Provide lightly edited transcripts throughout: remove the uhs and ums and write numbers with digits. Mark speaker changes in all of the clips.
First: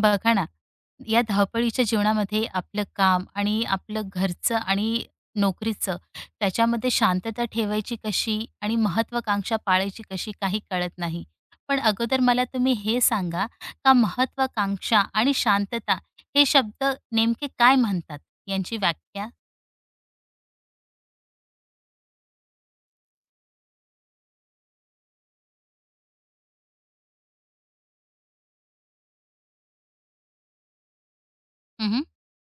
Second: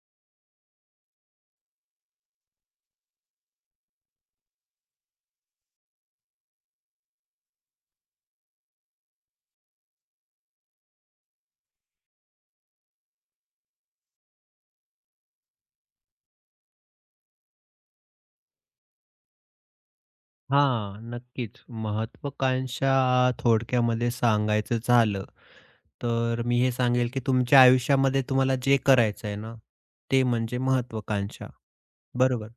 Speaker 1: बघा ना, या धावपळीच्या जीवनामध्ये आपलं काम आणि आपलं घरचं आणि नोकरीचं त्याच्यामध्ये शांतता ठेवायची कशी आणि महत्त्वाकांक्षा पाळायची कशी काही कळत नाही. पण अगोदर मला तुम्ही हे सांगा का महत्त्वाकांक्षा आणि शांतता हे शब्द नेमके काय म्हणतात? यांची व्याख्या?
Speaker 2: हां, नक्कीच. महत्त्वाकांक्षा थोडक्यामध्ये सांगायचं झालं, तर मी हे सांगेल की तुमच्या आयुष्यामध्ये तुम्हाला जे करायचं आहे ना, ते म्हणजे महत्त्वाकांक्षा,
Speaker 1: हं, हं.
Speaker 2: बरोबर?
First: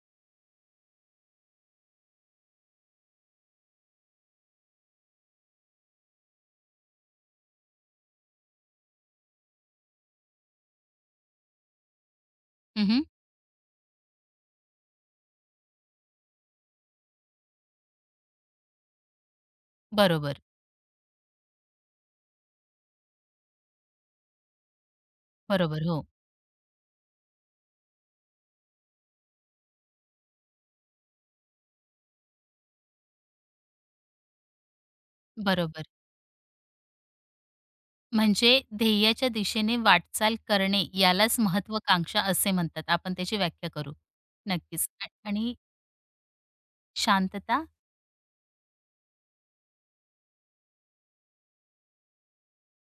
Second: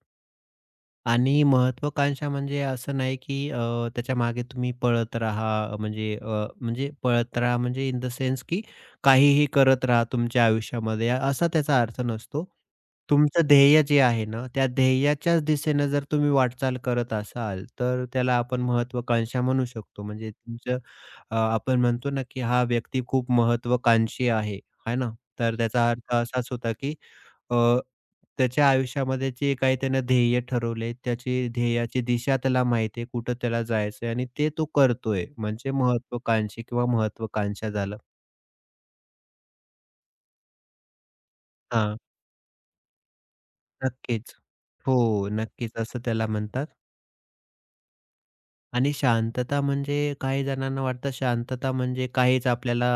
Speaker 2: आणि महत्त्वाकांक्षा म्हणजे असं नाही, की त्याच्यामागे तुम्ही पळत राहा म्हणजे पळत राहा म्हणजे इन द सेन्स, की काहीही करत राहा तुमच्या आयुष्यामध्ये असा त्याचा अर्थ नसतो. तुमचं ध्येय जे आहे ना, त्या ध्येयाच्याच दिशेनं जर तुम्ही वाटचाल करत असाल, तर त्याला आपण महत्त्वाकांक्षा म्हणू शकतो. म्हणजे
Speaker 1: बरोबर,
Speaker 2: तुमचं आपण म्हणतो ना, की हा व्यक्ती खूप महत्त्वाकांक्षी आहे, आहे ना? तर
Speaker 1: बरोबर.
Speaker 2: त्याचा
Speaker 1: हो,
Speaker 2: अर्थ असाच होता, की अ, त्याच्या आयुष्यामध्ये जे काही त्यानं ध्येय ठरवले, त्याची ध्येयाची दिशा त्याला माहिती आहे, कुठं त्याला जायचंय आणि ते तो करतोय. म्हणजे
Speaker 1: बरोबर.
Speaker 2: महत्त्वाकांक्षी किंवा महत्त्वाकांक्षा झालं.
Speaker 1: म्हणजे ध्येयाच्या दिशेने वाटचाल करणे यालाच
Speaker 2: हां.
Speaker 1: महत्त्वाकांक्षा असे म्हणतात. आपण त्याची व्याख्या करू.
Speaker 2: नक्कीच.
Speaker 1: नक्कीच.
Speaker 2: हो,
Speaker 1: आणि
Speaker 2: नक्कीच असं त्याला म्हणतात.
Speaker 1: शांतता.
Speaker 2: आणि शांतता म्हणजे काही जणांना वाटतं शांतता म्हणजे काहीच आपल्याला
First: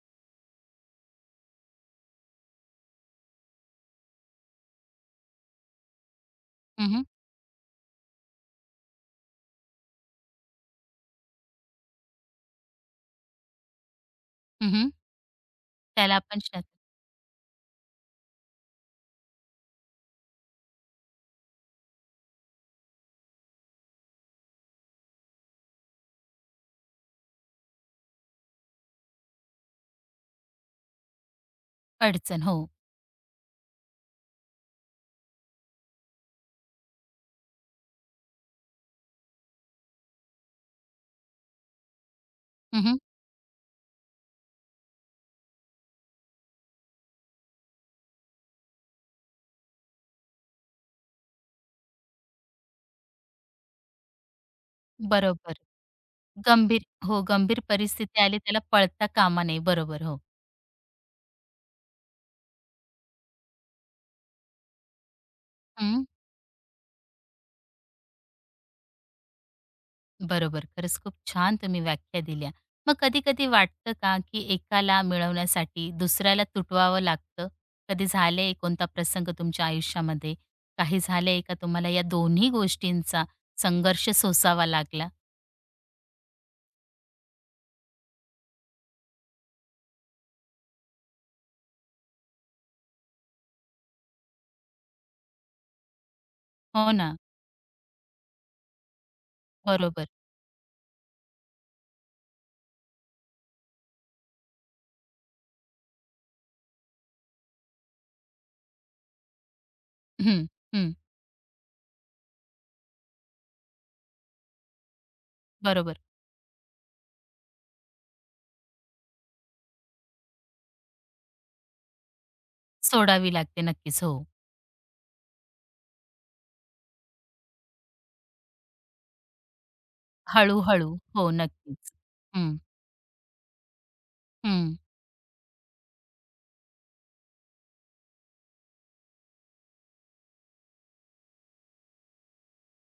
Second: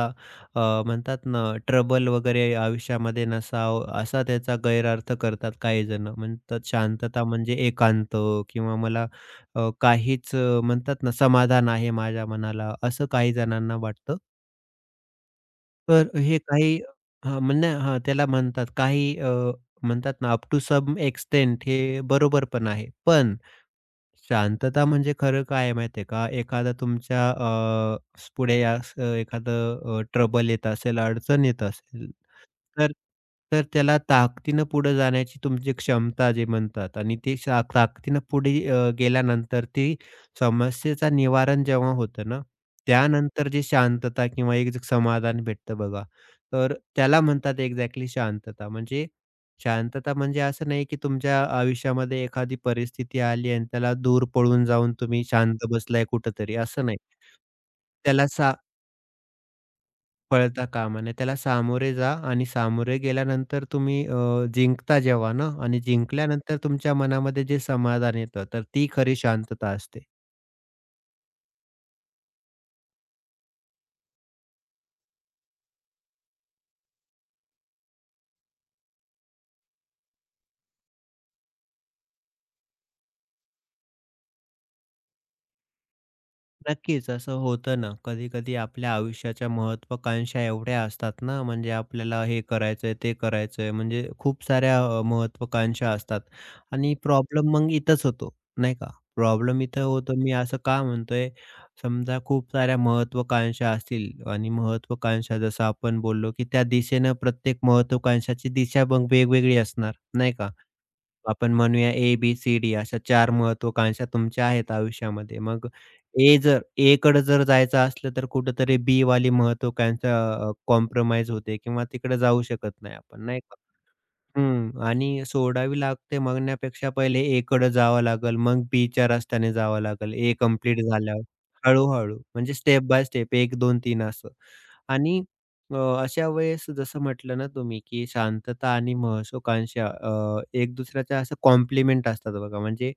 Speaker 2: अ, म्हणतात ना ट्रबल वगैरे आयुष्यामध्ये नसावं असा त्याचा गैरअर्थ करतात काही जण. म्हणतात
Speaker 1: हं, हं.
Speaker 2: शांतता म्हणजे एकांत किंवा मला म्हणतात ना समाधान आहे माझ्या मनाला असं काही जणांना वाटतं.
Speaker 1: हं,
Speaker 2: तर
Speaker 1: त्याला
Speaker 2: हे
Speaker 1: आपण शांत.
Speaker 2: काही हां, म्हणजे हां, त्याला म्हणतात म्हणतात ना अप टू सम एक्सटेंट हे बरोबर पण आहे. पण शांतता म्हणजे खरं काय आहे माहिती आहे का? एखादा तुमच्या पुढे असं एखादं ट्रबल येत असेल, अडचण येत असेल,
Speaker 1: अडचण हो.
Speaker 2: तर तर त्याला ताकदीनं पुढे जाण्याची तुमची क्षमता जे म्हणतात आणि ते ताकदीनं पुढे गेल्यानंतर ती समस्येचं निवारण जेव्हा होतं ना,
Speaker 1: हं, हं.
Speaker 2: त्यानंतर जी शांतता किंवा एक जे समाधान भेटतं बघा, तर त्याला म्हणतात एक्झॅक्टली शांतता. म्हणजे शांतता म्हणजे असं नाही की तुमच्या आयुष्यामध्ये एखादी परिस्थिती आली आणि त्याला दूर पळून जाऊन तुम्ही
Speaker 1: बरोबर.
Speaker 2: शांत बसलाय कुठेतरी,
Speaker 1: गंभीर
Speaker 2: असं नाही.
Speaker 1: हो, गंभीर परिस्थिती
Speaker 2: त्याला
Speaker 1: आली
Speaker 2: सा
Speaker 1: त्याला पळता कामा नये. बरोबर. हो.
Speaker 2: पळता कामा नये. त्याला सामोरे जा आणि सामोरे गेल्यानंतर तुम्ही जिंकता जेव्हा ना आणि जिंकल्यानंतर तुमच्या मनामध्ये जे समाधान येतं, तर ती खरी शांतता असते.
Speaker 1: बरोबर. खरंच खूप छान तुम्ही व्याख्या दिल्या. मग कधी-कधी वाटतं का, की एकाला मिळवण्यासाठी दुसऱ्याला तुटवावं लागतं? कधी झालंय कोणता प्रसंग तुमच्या आयुष्यामध्ये? काही झालंय का तुम्हाला या दोन्ही गोष्टींचा संघर्ष सोसावा लागला?
Speaker 2: नक्कीच असं होतं ना, कधी-कधी आपल्या आयुष्याच्या महत्त्वाकांक्षा एवढ्या असतात ना, म्हणजे आपल्याला हे करायचंय, ते करायचंय, म्हणजे खूप साऱ्या महत्त्वाकांक्षा असतात
Speaker 1: हो
Speaker 2: आणि
Speaker 1: ना.
Speaker 2: प्रॉब्लेम मग इथंच होतो, नाही का? प्रॉब्लेम इथं
Speaker 1: बरोबर.
Speaker 2: होतो मी असं का म्हणतोय? समजा खूप साऱ्या महत्त्वाकांक्षा असतील आणि महत्त्वाकांक्षा जसं आपण बोललो, की त्या दिशेनं प्रत्येक महत्त्वाकांक्षाची दिशा मग वेगवेगळी असणार, नाही
Speaker 1: हं,
Speaker 2: का?
Speaker 1: हं.
Speaker 2: आपण म्हणूया ए, बी, सी, डी अशा 4 महत्त्वाकांक्षा तुमच्या आहेत आयुष्यामध्ये. मग
Speaker 1: बरोबर.
Speaker 2: ए जर एकडे जर जायचं असलं, तर कुठेतरी बीवाली महत्त्वाकांक्षा कॉम्प्रोमाईज होते किंवा तिकडे जाऊ शकत नाही आपण,
Speaker 1: सोडावी
Speaker 2: नाही का?
Speaker 1: लागते नक्कीच. हो.
Speaker 2: हं. आणि सोडावी लागते म्हणण्यापेक्षा पहिले एकडे जावं लागेल, मग बीच्या रस्त्याने जावं लागेल, ए
Speaker 1: हळू.
Speaker 2: कंप्लीट झाल्यावर.
Speaker 1: हो, नक्कीच.
Speaker 2: हळू
Speaker 1: हं,
Speaker 2: म्हणजे स्टेप बाय स्टेप 1, 2, 3 असं.
Speaker 1: हं.
Speaker 2: आणि अ, अशा वेळेस जसं म्हटलं ना तुम्ही, की शांतता आणि महत्त्वाकांक्षा एक दुसऱ्याच्या असं कॉम्प्लिमेंट असतात बघा, म्हणजे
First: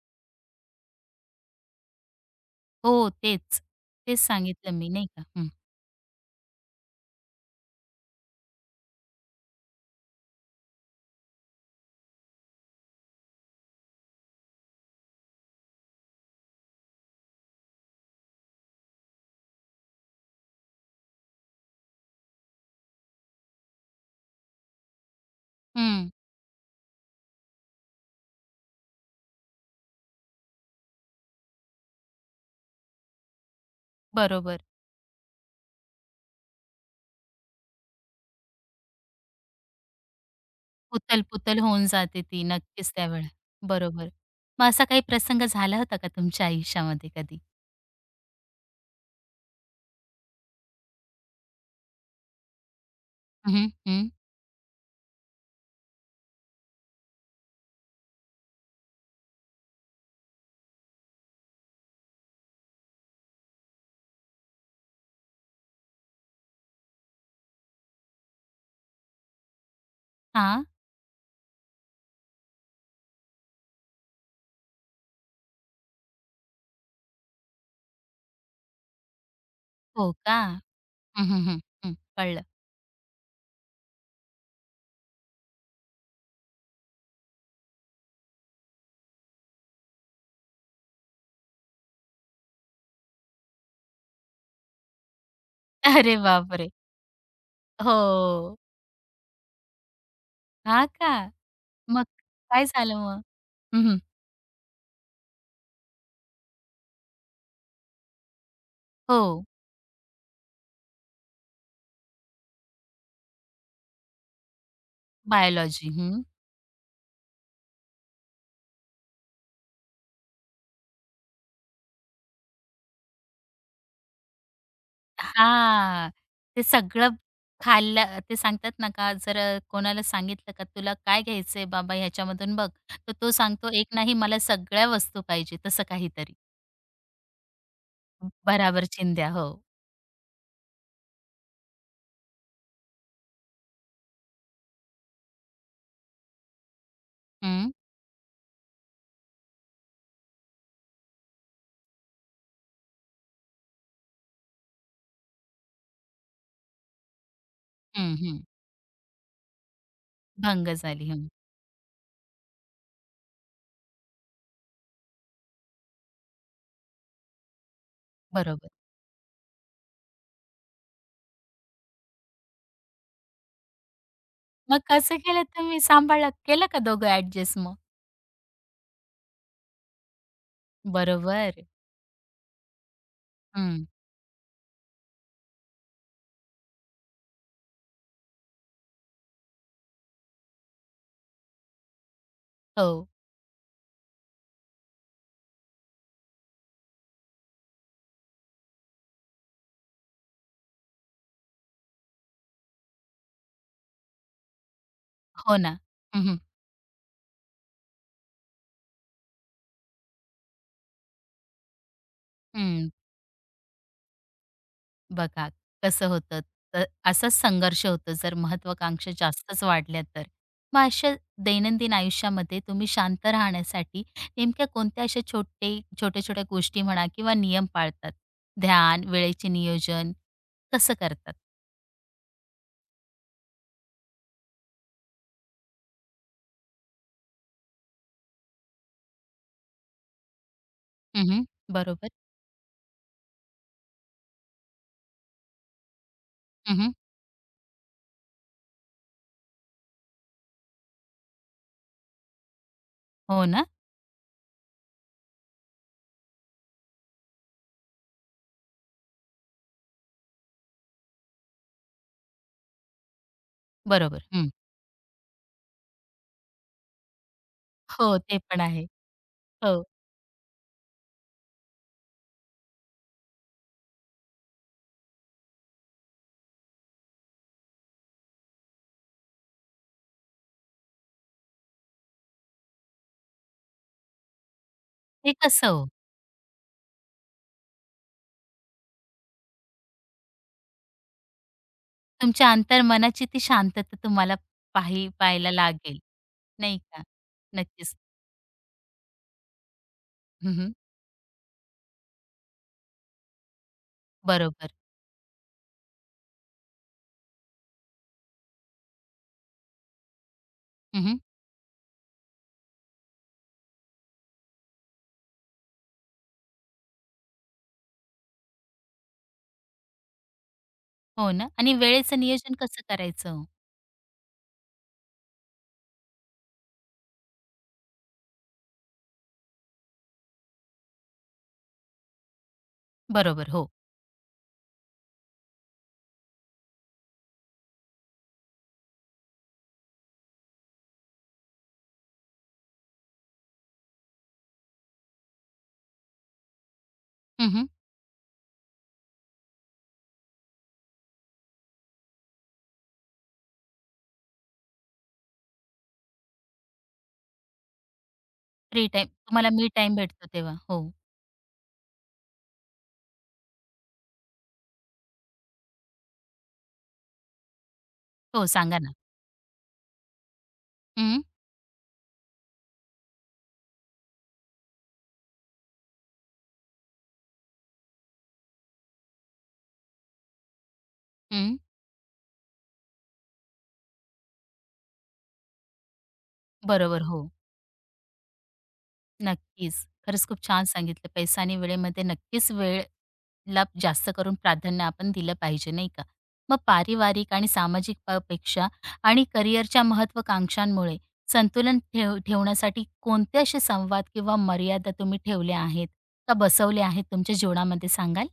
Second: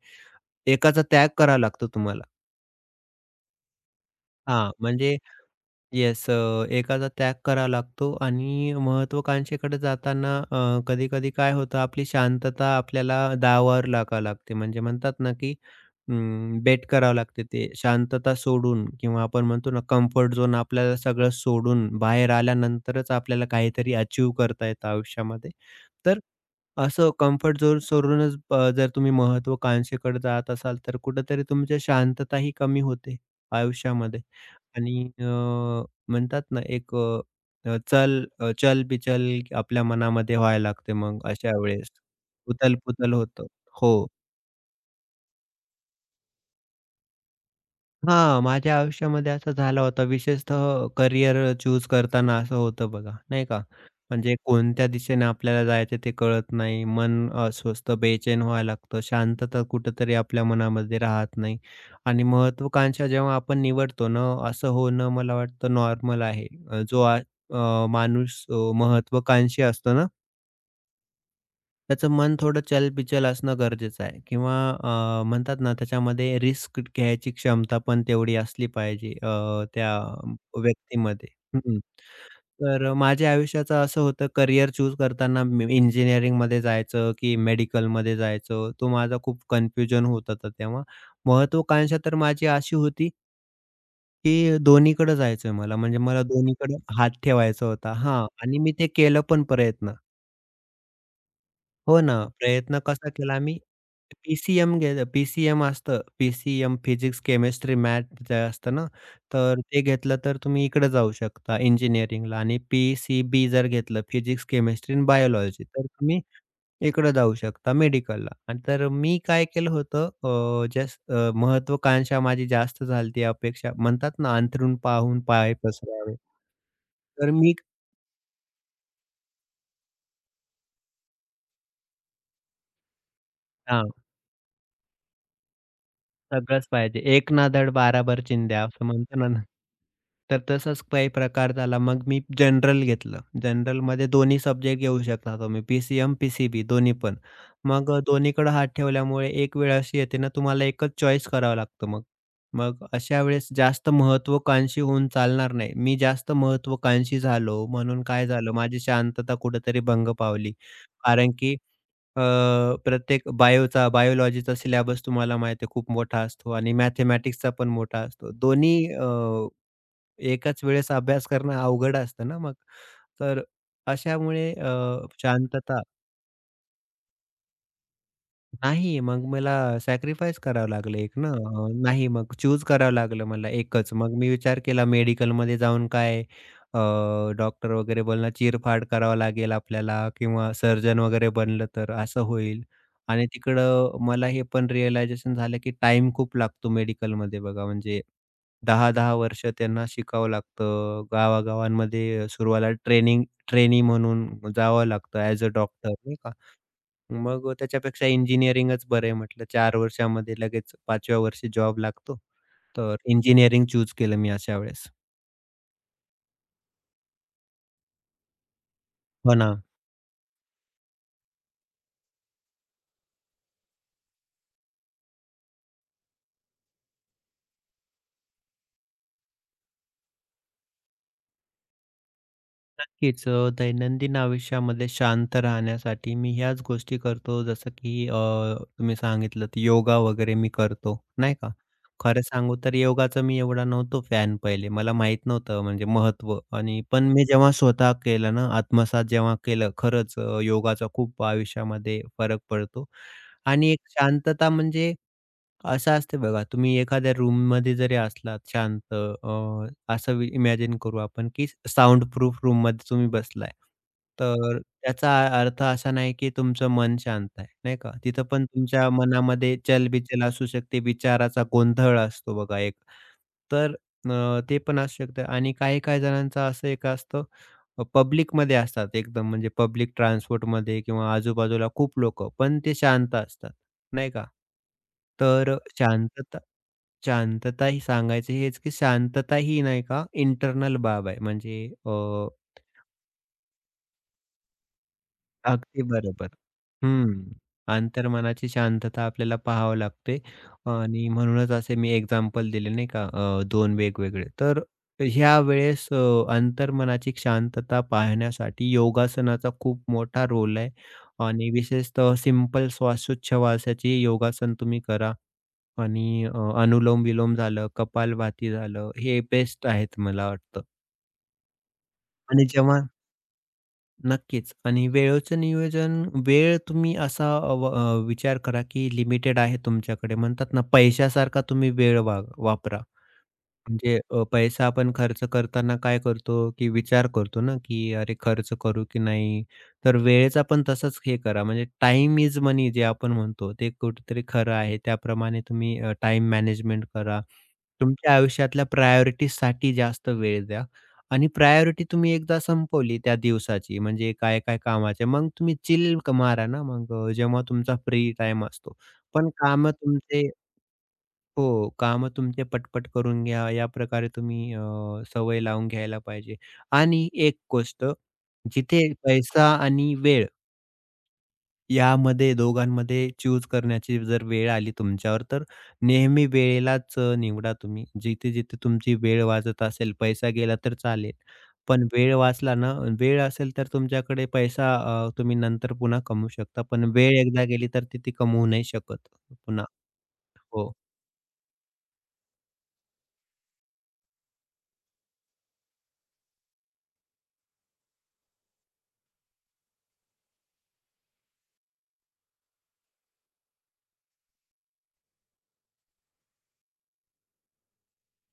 Speaker 2: एकाचा त्याग करावा लागतो तुम्हाला.
Speaker 1: हो, तेच. तेच
Speaker 2: हां,
Speaker 1: सांगितलं मी नाही
Speaker 2: म्हणजे
Speaker 1: का. हं,
Speaker 2: येस एकाचा त्याग करावा लागतो आणि महत्त्वाकांक्षेकडे जाताना कधी-कधी काय होतं आपली शांतता आपल्याला दावावर लागावं लागते. म्हणजे म्हणतात ना, की बेट करावं लागते ते शांतता सोडून किंवा आपण म्हणतो ना कम्फर्ट झोन आपल्याला सगळं सोडून बाहेर आल्यानंतरच आपल्याला काहीतरी अचीव्ह करता येतं आयुष्यामध्ये.
Speaker 1: हं.
Speaker 2: तर असं कम्फर्ट झोन सोडूनच जर तुम्ही महत्त्वाकांक्षेकडे जात असाल तर कुठेतरी तुमची शांतताही कमी होते आयुष्यामध्ये.
Speaker 1: बरोबर.
Speaker 2: आणि अ, म्हणतात ना एक अ, अ, चल अ, चल-बिचल आपल्या मनामध्ये व्हायला लागते मग अशा
Speaker 1: पुतल-पुतल होऊन
Speaker 2: वेळेस.
Speaker 1: जाते ती नक्कीच
Speaker 2: उथल-पुथल
Speaker 1: त्यावेळेला.
Speaker 2: होतं. हो.
Speaker 1: बरोबर. मग असा काही प्रसंग झाला होता का तुमच्या आयुष्यामध्ये कधी?
Speaker 2: हां, माझ्या आयुष्यामध्ये असं झालं होतं विशेषतः करियर चूज करताना असं होतं बघा, नाही
Speaker 1: हं,
Speaker 2: का?
Speaker 1: हं, हं.
Speaker 2: म्हणजे कोणत्या दिशेने आपल्याला जायचं ते कळत नाही. मन अस्वस्थ, बेचैन व्हायला लागतं. शांतता कुठेतरी आपल्या मनामध्ये राहत नाही आणि महत्त्वाकांक्षा जेव्हा आपण निवडतो ना, असं होणं मला वाटतं नॉर्मल आहे. अ, जो आ अ, माणूस महत्त्वाकांक्षी असतो ना
Speaker 1: हां.
Speaker 2: त्याचं मन थोडं चलबिचल असणं गरजेचं आहे किंवा म्हणतात ना त्याच्यामध्ये रिस्क घ्यायची क्षमता पण तेवढी असली पाहिजे त्या
Speaker 1: हो का? हं,
Speaker 2: व्यक्तीमध्ये.
Speaker 1: हं, हं,
Speaker 2: हं.
Speaker 1: हं. कळलं.
Speaker 2: तर माझ्या आयुष्याचं असं होतं करियर चूज करताना मी इंजिनिअरिंगमध्ये जायचं की मेडिकलमध्ये जायचं, तो माझा खूप कन्फ्युजन होत होता तेव्हा. महत्त्वाकांक्षा तर माझी अशी होती की दोन्हीकडे जायचं मला, म्हणजे
Speaker 1: अरे
Speaker 2: मला
Speaker 1: बापरे!
Speaker 2: दोन्हीकडे हात ठेवायचा होता हां आणि
Speaker 1: हो.
Speaker 2: मी ते केलं पण प्रयत्न.
Speaker 1: हां का?
Speaker 2: हो
Speaker 1: मग
Speaker 2: ना,
Speaker 1: काय
Speaker 2: प्रयत्न
Speaker 1: झालं
Speaker 2: कसा
Speaker 1: मग?
Speaker 2: केला आम्ही?
Speaker 1: हं, हं.
Speaker 2: पी घेतलं. पी असतं. पी फिजिक्स, केमिस्ट्री, मॅथ जे असतं ना,
Speaker 1: हो.
Speaker 2: तर ते घेतलं तर तुम्ही इकडे जाऊ शकता इंजिनिअरिंगला आणि पी जर घेतलं फिजिक्स, केमिस्ट्री आणि बायोलॉजी तर
Speaker 1: बायोलॉजी. हं.
Speaker 2: तुम्ही इकडे जाऊ शकता मेडिकलला. आणि तर मी काय केलं होतं जस्ट महत्त्वाकांक्षा माझी जास्त झाली होती अपेक्षा म्हणतात ना, अंथरूण पाहून पाय
Speaker 1: हां.
Speaker 2: पसरावे.
Speaker 1: ते सगळं
Speaker 2: तर मी
Speaker 1: खाल्लं ते सांगतात ना का जर कोणाला सांगितलं का तुला काय घ्यायचंय बाबा ह्याच्यामधून बघ, तर तो सांगतो एक नाही मला सगळ्या वस्तू पाहिजे तसं काहीतरी.
Speaker 2: सगळंच पाहिजे. "एक ना धड बाराभर चिंध्या" असं
Speaker 1: बराबर
Speaker 2: म्हणतो
Speaker 1: चिंध्या.
Speaker 2: ना. ना.
Speaker 1: हो.
Speaker 2: तर तसाच काही प्रकार झाला. मग मी जनरल घेतलं. जनरलमध्ये दोन्ही सब्जेक्ट घेऊ शकता तुम्ही. पी-सी-एम, पी-सी-बी दोन्ही पण.
Speaker 1: हं.
Speaker 2: मग दोन्हीकडे हात ठेवल्यामुळे एक वेळ अशी येते ना तुम्हाला एकच चॉईस करावं लागतं मग. मग अशा वेळेस जास्त महत्त्वाकांक्षी होऊन चालणार नाही. मी जास्त महत्त्वाकांक्षी झालो म्हणून
Speaker 1: हं,
Speaker 2: काय
Speaker 1: हं.
Speaker 2: झालं माझी शांतता कुठेतरी भंग पावली.
Speaker 1: भंग झाली. हं.
Speaker 2: कारण की अ, प्रत्येक बायोलॉजीचा सिलॅबस तुम्हाला माहिती आहे खूप मोठा असतो आणि मॅथेमॅटिक्सचा पण मोठा असतो.
Speaker 1: बरोबर.
Speaker 2: दोन्ही एकाच वेळेस अभ्यास करणं अवघड असतं ना मग. तर अशामुळे अ,
Speaker 1: मग कसं केलं तुम्ही
Speaker 2: शांतता
Speaker 1: सांभाळलं? केलं का दोघं ॲडजस्ट मग?
Speaker 2: नाही, मग मला सॅक्रिफाईस करावं लागलं एक ना.
Speaker 1: बरोबर.
Speaker 2: नाही मग चूज करावं लागलं मला
Speaker 1: हं.
Speaker 2: एकच. मग मी विचार केला मेडिकलमध्ये जाऊन काय अ, डॉक्टर वगैरे बनला चीरफाड करावं लागेल आपल्याला किंवा सर्जन वगैरे बनलं तर असं होईल.
Speaker 1: हो.
Speaker 2: आणि तिकडं मला हे पण रिअलायझेशन झालं, की टाईम खूप लागतो मेडिकलमध्ये बघा. म्हणजे 10-10 वर्ष त्यांना शिकावं लागतं. गावागावांमध्ये सुरुवातीला ट्रेनी म्हणून जावं लागतं ॲज अ
Speaker 1: हो ना.
Speaker 2: डॉक्टर.
Speaker 1: हं, हं.
Speaker 2: मग त्याच्यापेक्षा इंजिनिअरिंगच बरं आहे म्हटलं. 4 वर्षामध्ये लगेच 5व्या वर्षी जॉब लागतो.
Speaker 1: हं.
Speaker 2: तर इंजिनिअरिंग चूज केलं मी अशा वेळेस.
Speaker 1: बघा कसं होतं, तर असाच संघर्ष होतो जर महत्त्वाकांक्षा
Speaker 2: हो ना.
Speaker 1: जास्तच वाढल्या तर. मग अशा दैनंदिन आयुष्यामध्ये तुम्ही शांत राहण्यासाठी नेमक्या कोणत्या अशा छोट्या-छोट्या गोष्टी म्हणा किंवा नियम पाळतात? ध्यान, वेळेचे नियोजन कसं करतात?
Speaker 2: नक्कीच. दैनंदिन आयुष्यामध्ये शांत राहण्यासाठी मी ह्याच गोष्टी करतो जसं की तुम्ही सांगितलंत योगा वगैरे मी करतो,
Speaker 1: हं,
Speaker 2: नाही
Speaker 1: हं.
Speaker 2: का.
Speaker 1: बरोबर.
Speaker 2: खरं सांगू तर योगाचा मी एवढा नव्हतो फॅन पहिले. मला माहीत नव्हतं म्हणजे महत्त्व आणि
Speaker 1: हं,
Speaker 2: पण मी जेव्हा स्वतः केलं ना, आत्मसात जेव्हा केलं खरंच योगाचा खूप आयुष्यामध्ये फरक पडतो
Speaker 1: हो ना,
Speaker 2: आणि एक शांतता म्हणजे असं असते बघा, तुम्ही एखाद्या रूममध्ये जरी असलात शांत असं इमॅजिन करू आपण, की साउंड प्रूफ रूममध्ये तुम्ही बसलाय.
Speaker 1: बरोबर. हं.
Speaker 2: तर त्याचा अर्थ असा नाही, की तुमचं मन शांत आहे, नाही का?
Speaker 1: हो,
Speaker 2: तिथं
Speaker 1: ते
Speaker 2: पण
Speaker 1: पण आहे.
Speaker 2: तुमच्या मनामध्ये
Speaker 1: हो.
Speaker 2: चलबिचल असू शकते, विचाराचा गोंधळ असतो बघा एक. तर ते पण असू शकतं आणि काही-काही जणांचं असं एक असतं पब्लिकमध्ये असतात एकदम म्हणजे पब्लिक ट्रान्सपोर्टमध्ये किंवा आजूबाजूला खूप लोकं, पण ते शांत असतात, नाही का?
Speaker 1: ते
Speaker 2: तर
Speaker 1: कसं हो,
Speaker 2: शांतता शांतता ही सांगायचं हेच, की शांतता ही नाही का इंटरनल बाब आहे.
Speaker 1: तुमच्या अंतर्मनाची ती शांतता तुम्हाला पाहायला
Speaker 2: अगदी
Speaker 1: लागेल,
Speaker 2: बरोबर.
Speaker 1: नाही का?
Speaker 2: हं.
Speaker 1: नक्कीच.
Speaker 2: अंतर्मनाची शांतता आपल्याला पाहावं लागते
Speaker 1: हं,
Speaker 2: आणि म्हणूनच असे मी एक्झाम्पल दिले नाही का 2 वेगवेगळे.
Speaker 1: बरोबर.
Speaker 2: ह्या वेळेस अंतर्मनाची शांतता पाहण्यासाठी योगासनाचा खूप मोठा रोल आहे
Speaker 1: हं,
Speaker 2: आणि विशेषतः सिंपल श्वासोच्छवासाची योगासन तुम्ही करा आणि अनुलोम-विलोम झालं, कपालभाती झालं, हे बेस्ट आहेत मला वाटतं.
Speaker 1: हो ना आणि वेळेचं
Speaker 2: आणि
Speaker 1: नियोजन कसं
Speaker 2: जेव्हा
Speaker 1: करायचं हो?
Speaker 2: नक्कीच आणि वेळेचं नियोजन वेळ तुम्ही असा विचार करा की लिमिटेड आहे तुमच्याकडे म्हणतात ना पैशासारखा तुम्ही वेळ वापरा.
Speaker 1: बरोबर, हो.
Speaker 2: म्हणजे पैसा आपण खर्च करताना काय करतो, की विचार करतो ना, की "अरे खर्च करू की नाही?" तर वेळेचा पण तसंच हे करा, म्हणजे टाईम इज मनी जे आपण म्हणतो, ते कुठेतरी खरं आहे. त्याप्रमाणे तुम्ही मॅनेजमेंट करा.
Speaker 1: हं, हं.
Speaker 2: तुमच्या आयुष्यातल्या प्रायोरिटीजसाठी जास्त वेळ द्या आणि प्रायोरिटी तुम्ही एकदा संपवली त्या दिवसाची, म्हणजे काय-काय कामाचे, मग तुम्ही चिल मारा ना, मग जेव्हा तुमचा फ्री टाईम असतो.
Speaker 1: फ्री टाईम
Speaker 2: पण
Speaker 1: तुम्हाला मी
Speaker 2: कामं
Speaker 1: टाइम
Speaker 2: तुमचे
Speaker 1: भेटतो तेव्हा. हो.
Speaker 2: हो, कामं तुमचे पटपट करून घ्या, या प्रकारे तुम्ही सवय लावून घ्यायला पाहिजे. आणि एक गोष्ट,
Speaker 1: हो, सांगा ना.
Speaker 2: जिथे पैसा आणि वेळ
Speaker 1: हं,
Speaker 2: यामध्ये दोघांमध्ये चूज करण्याची जर वेळ आली तुमच्यावर, तर नेहमी वेळेलाच निवडा तुम्ही. जिथे-जिथे तुमची वेळ वाचत असेल, पैसा गेला तर चालेल,
Speaker 1: हं.
Speaker 2: पण वेळ वाचला ना, वेळ असेल तर तुमच्याकडे पैसा तुम्ही नंतर पुन्हा कमवू शकता, पण
Speaker 1: बरोबर,
Speaker 2: वेळ
Speaker 1: हो.
Speaker 2: एकदा गेली तर ती ती कमवू नाही शकत पुन्हा.
Speaker 1: नक्कीच. खरंच खूप छान
Speaker 2: हो.
Speaker 1: सांगितलं. पैसा आणि वेळेमध्ये नक्कीच वेळ ला जास्त करून प्राधान्य आपण दिलं पाहिजे, नाही का? मग पारिवारिक आणि सामाजिक पेक्षा आणि करिअरच्या महत्त्वाकांक्षांमुळे संतुलन ठेवण्यासाठी कोणते असे संवाद किंवा मर्यादा तुम्ही ठेवल्या आहेत का बसवल्या आहेत तुमच्या जीवनामध्ये सांगाल?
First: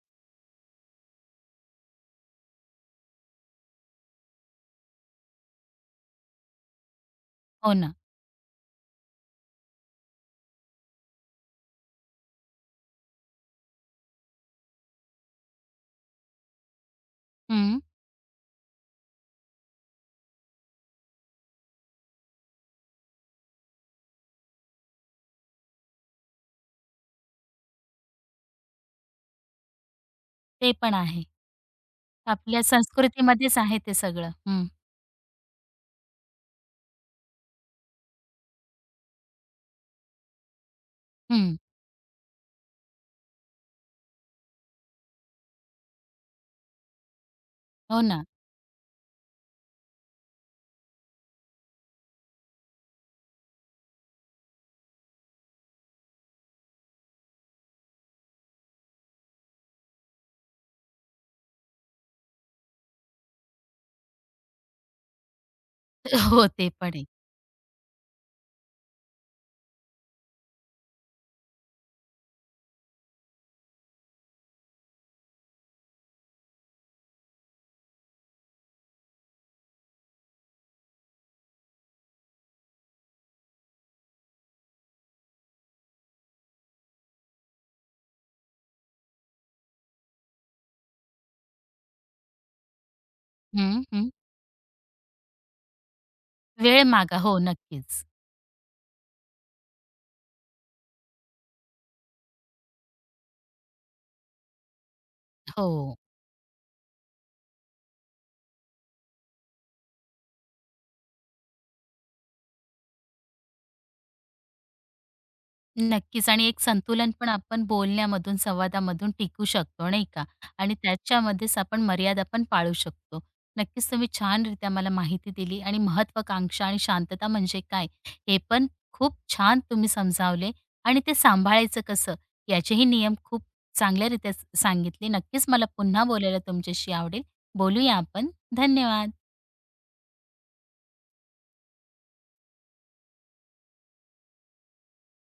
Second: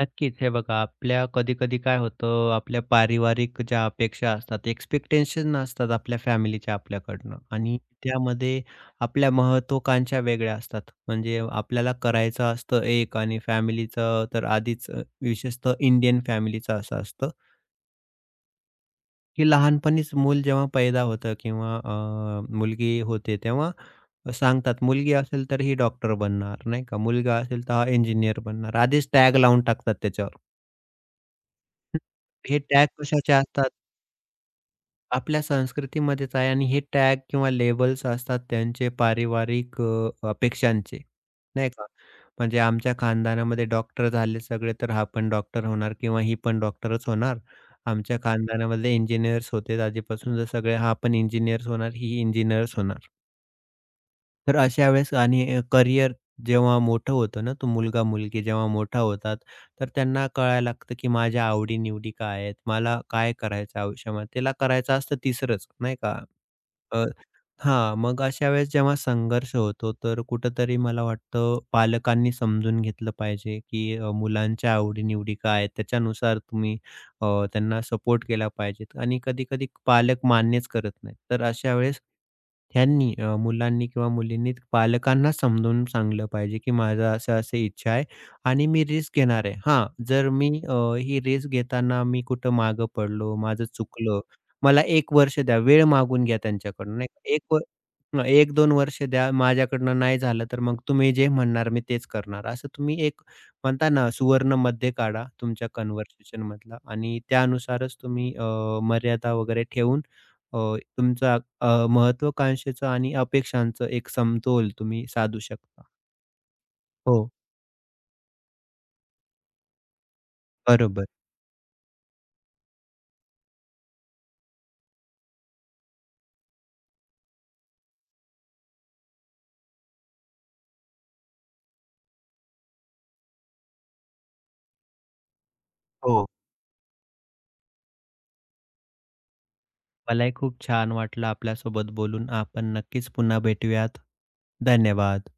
Speaker 2: नक्कीच. हे बघा, आपल्या कधी-कधी काय होतं, आपल्या पारिवारिक ज्या अपेक्षा असतात, एक्स्पेक्टेशन असतात आपल्या फॅमिलीच्या आपल्याकडनं
Speaker 1: हो
Speaker 2: आणि
Speaker 1: ना.
Speaker 2: त्यामध्ये आपल्या महत्त्वाकांक्षा वेगळ्या असतात. म्हणजे आपल्याला करायचं असतं एक आणि फॅमिलीचं तर आधीच विशेषतः इंडियन फॅमिलीचं असं असतं,
Speaker 1: हं.
Speaker 2: की लहानपणीच मूल जेव्हा पैदा होतं किंवा मुलगी होते तेव्हा सांगतात, मुलगी असेल तर ही डॉक्टर बनणार, नाही का? मुलगा असेल तर हा इंजिनिअर बनणार. आधीच टॅग लावून टाकतात त्याच्यावर.
Speaker 1: ते पण आहे.
Speaker 2: हे
Speaker 1: आपल्या
Speaker 2: टॅग कशाचे
Speaker 1: संस्कृतीमध्येच
Speaker 2: असतात?
Speaker 1: आहे ते सगळं. हं,
Speaker 2: आपल्या संस्कृतीमध्येच आहे आणि हे टॅग किंवा लेबल्स असतात त्यांचे पारिवारिक अपेक्षांचे,
Speaker 1: हं.
Speaker 2: नाही का? म्हणजे आमच्या खानदानामध्ये डॉक्टर झाले सगळे, तर हा पण डॉक्टर होणार किंवा ही पण डॉक्टरच होणार.
Speaker 1: हो
Speaker 2: आमच्या
Speaker 1: ना.
Speaker 2: खानदानामध्ये इंजिनिअर्स होते आधीपासून, तर सगळे हा पण इंजिनिअर्स होणार, ही इंजिनिअर्स होणार. तर अशा वेळेस करिअर जेव्हा मोठं होतं ना, तो मुलगा-मुलगी जेव्हा मोठा होतात, तर त्यांना कळायला लागतं, की माझ्या आवडी काय आहेत? मला काय करायचं आयुष्यामध्ये? त्याला करायचं असतं तिसरंच, नाही का?
Speaker 1: हो, ते पण आहे.
Speaker 2: हां, मग अशा वेळेस जेव्हा संघर्ष होतो, तर कुठेतरी मला वाटतं पालकांनी समजून घेतलं पाहिजे, की मुलांच्या आवडी-निवडी काय आहेत, त्याच्यानुसार तुम्ही अ, त्यांना सपोर्ट केला पाहिजे आणि कधी-कधी पालक मान्यच करत नाहीत. तर अशा वेळेस त्यांनी मुलांनी किंवा मुलींनी पालकांना समजावून सांगितलं पाहिजे, की माझं असं-अशी इच्छा आहे आणि मी रिस्क घेणार आहे. हां, जर मी ही रिस्क घेताना मी कुठं मागं पडलो, माझं
Speaker 1: हं, हं.
Speaker 2: चुकलं मला एक वर्ष द्या, वेळ मागून घ्या
Speaker 1: वेळ
Speaker 2: त्यांच्याकडून नाही
Speaker 1: मागा.
Speaker 2: का.
Speaker 1: हो,
Speaker 2: 1 व
Speaker 1: नक्कीच.
Speaker 2: हं, 1-2 वर्ष द्या, माझ्याकडनं नाही झालं तर मग तुम्ही जे म्हणणार मी तेच करणार. असं तुम्ही एक म्हणता ना सुवर्ण मध्य काढा तुमच्या
Speaker 1: हो.
Speaker 2: कन्व्हर्सेशनमधला आणि त्यानुसारच तुम्ही मर्यादा वगैरे ठेवून अ, तुमचा महत्त्वाकांक्षेचं आणि अपेक्षांचं एक समतोल तुम्ही साधू शकता.
Speaker 1: नक्कीच आणि एक संतुलन पण
Speaker 2: हो,
Speaker 1: आपण बोलण्यामधून, संवादामधून टिकू शकतो, नाही का? आणि
Speaker 2: बरोबर.
Speaker 1: त्याच्यामध्येच आपण मर्यादा पण पाळू शकतो. नक्कीच तुम्ही छानरित्या मला माहिती दिली आणि महत्त्वाकांक्षा आणि शांतता म्हणजे काय, हे पण खूप छान तुम्ही समजावले आणि ते सांभाळायचं कसं, याचेही नियम खूप चांगल्यारित्या सांगितले. नक्कीच मला पुन्हा
Speaker 2: हो,
Speaker 1: बोलायला तुमच्याशी आवडेल. बोलूया आपण. धन्यवाद.
Speaker 2: मलाही खूप छान वाटलं आपल्यासोबत बोलून. आपण नक्कीच पुन्हा भेटूयात. धन्यवाद.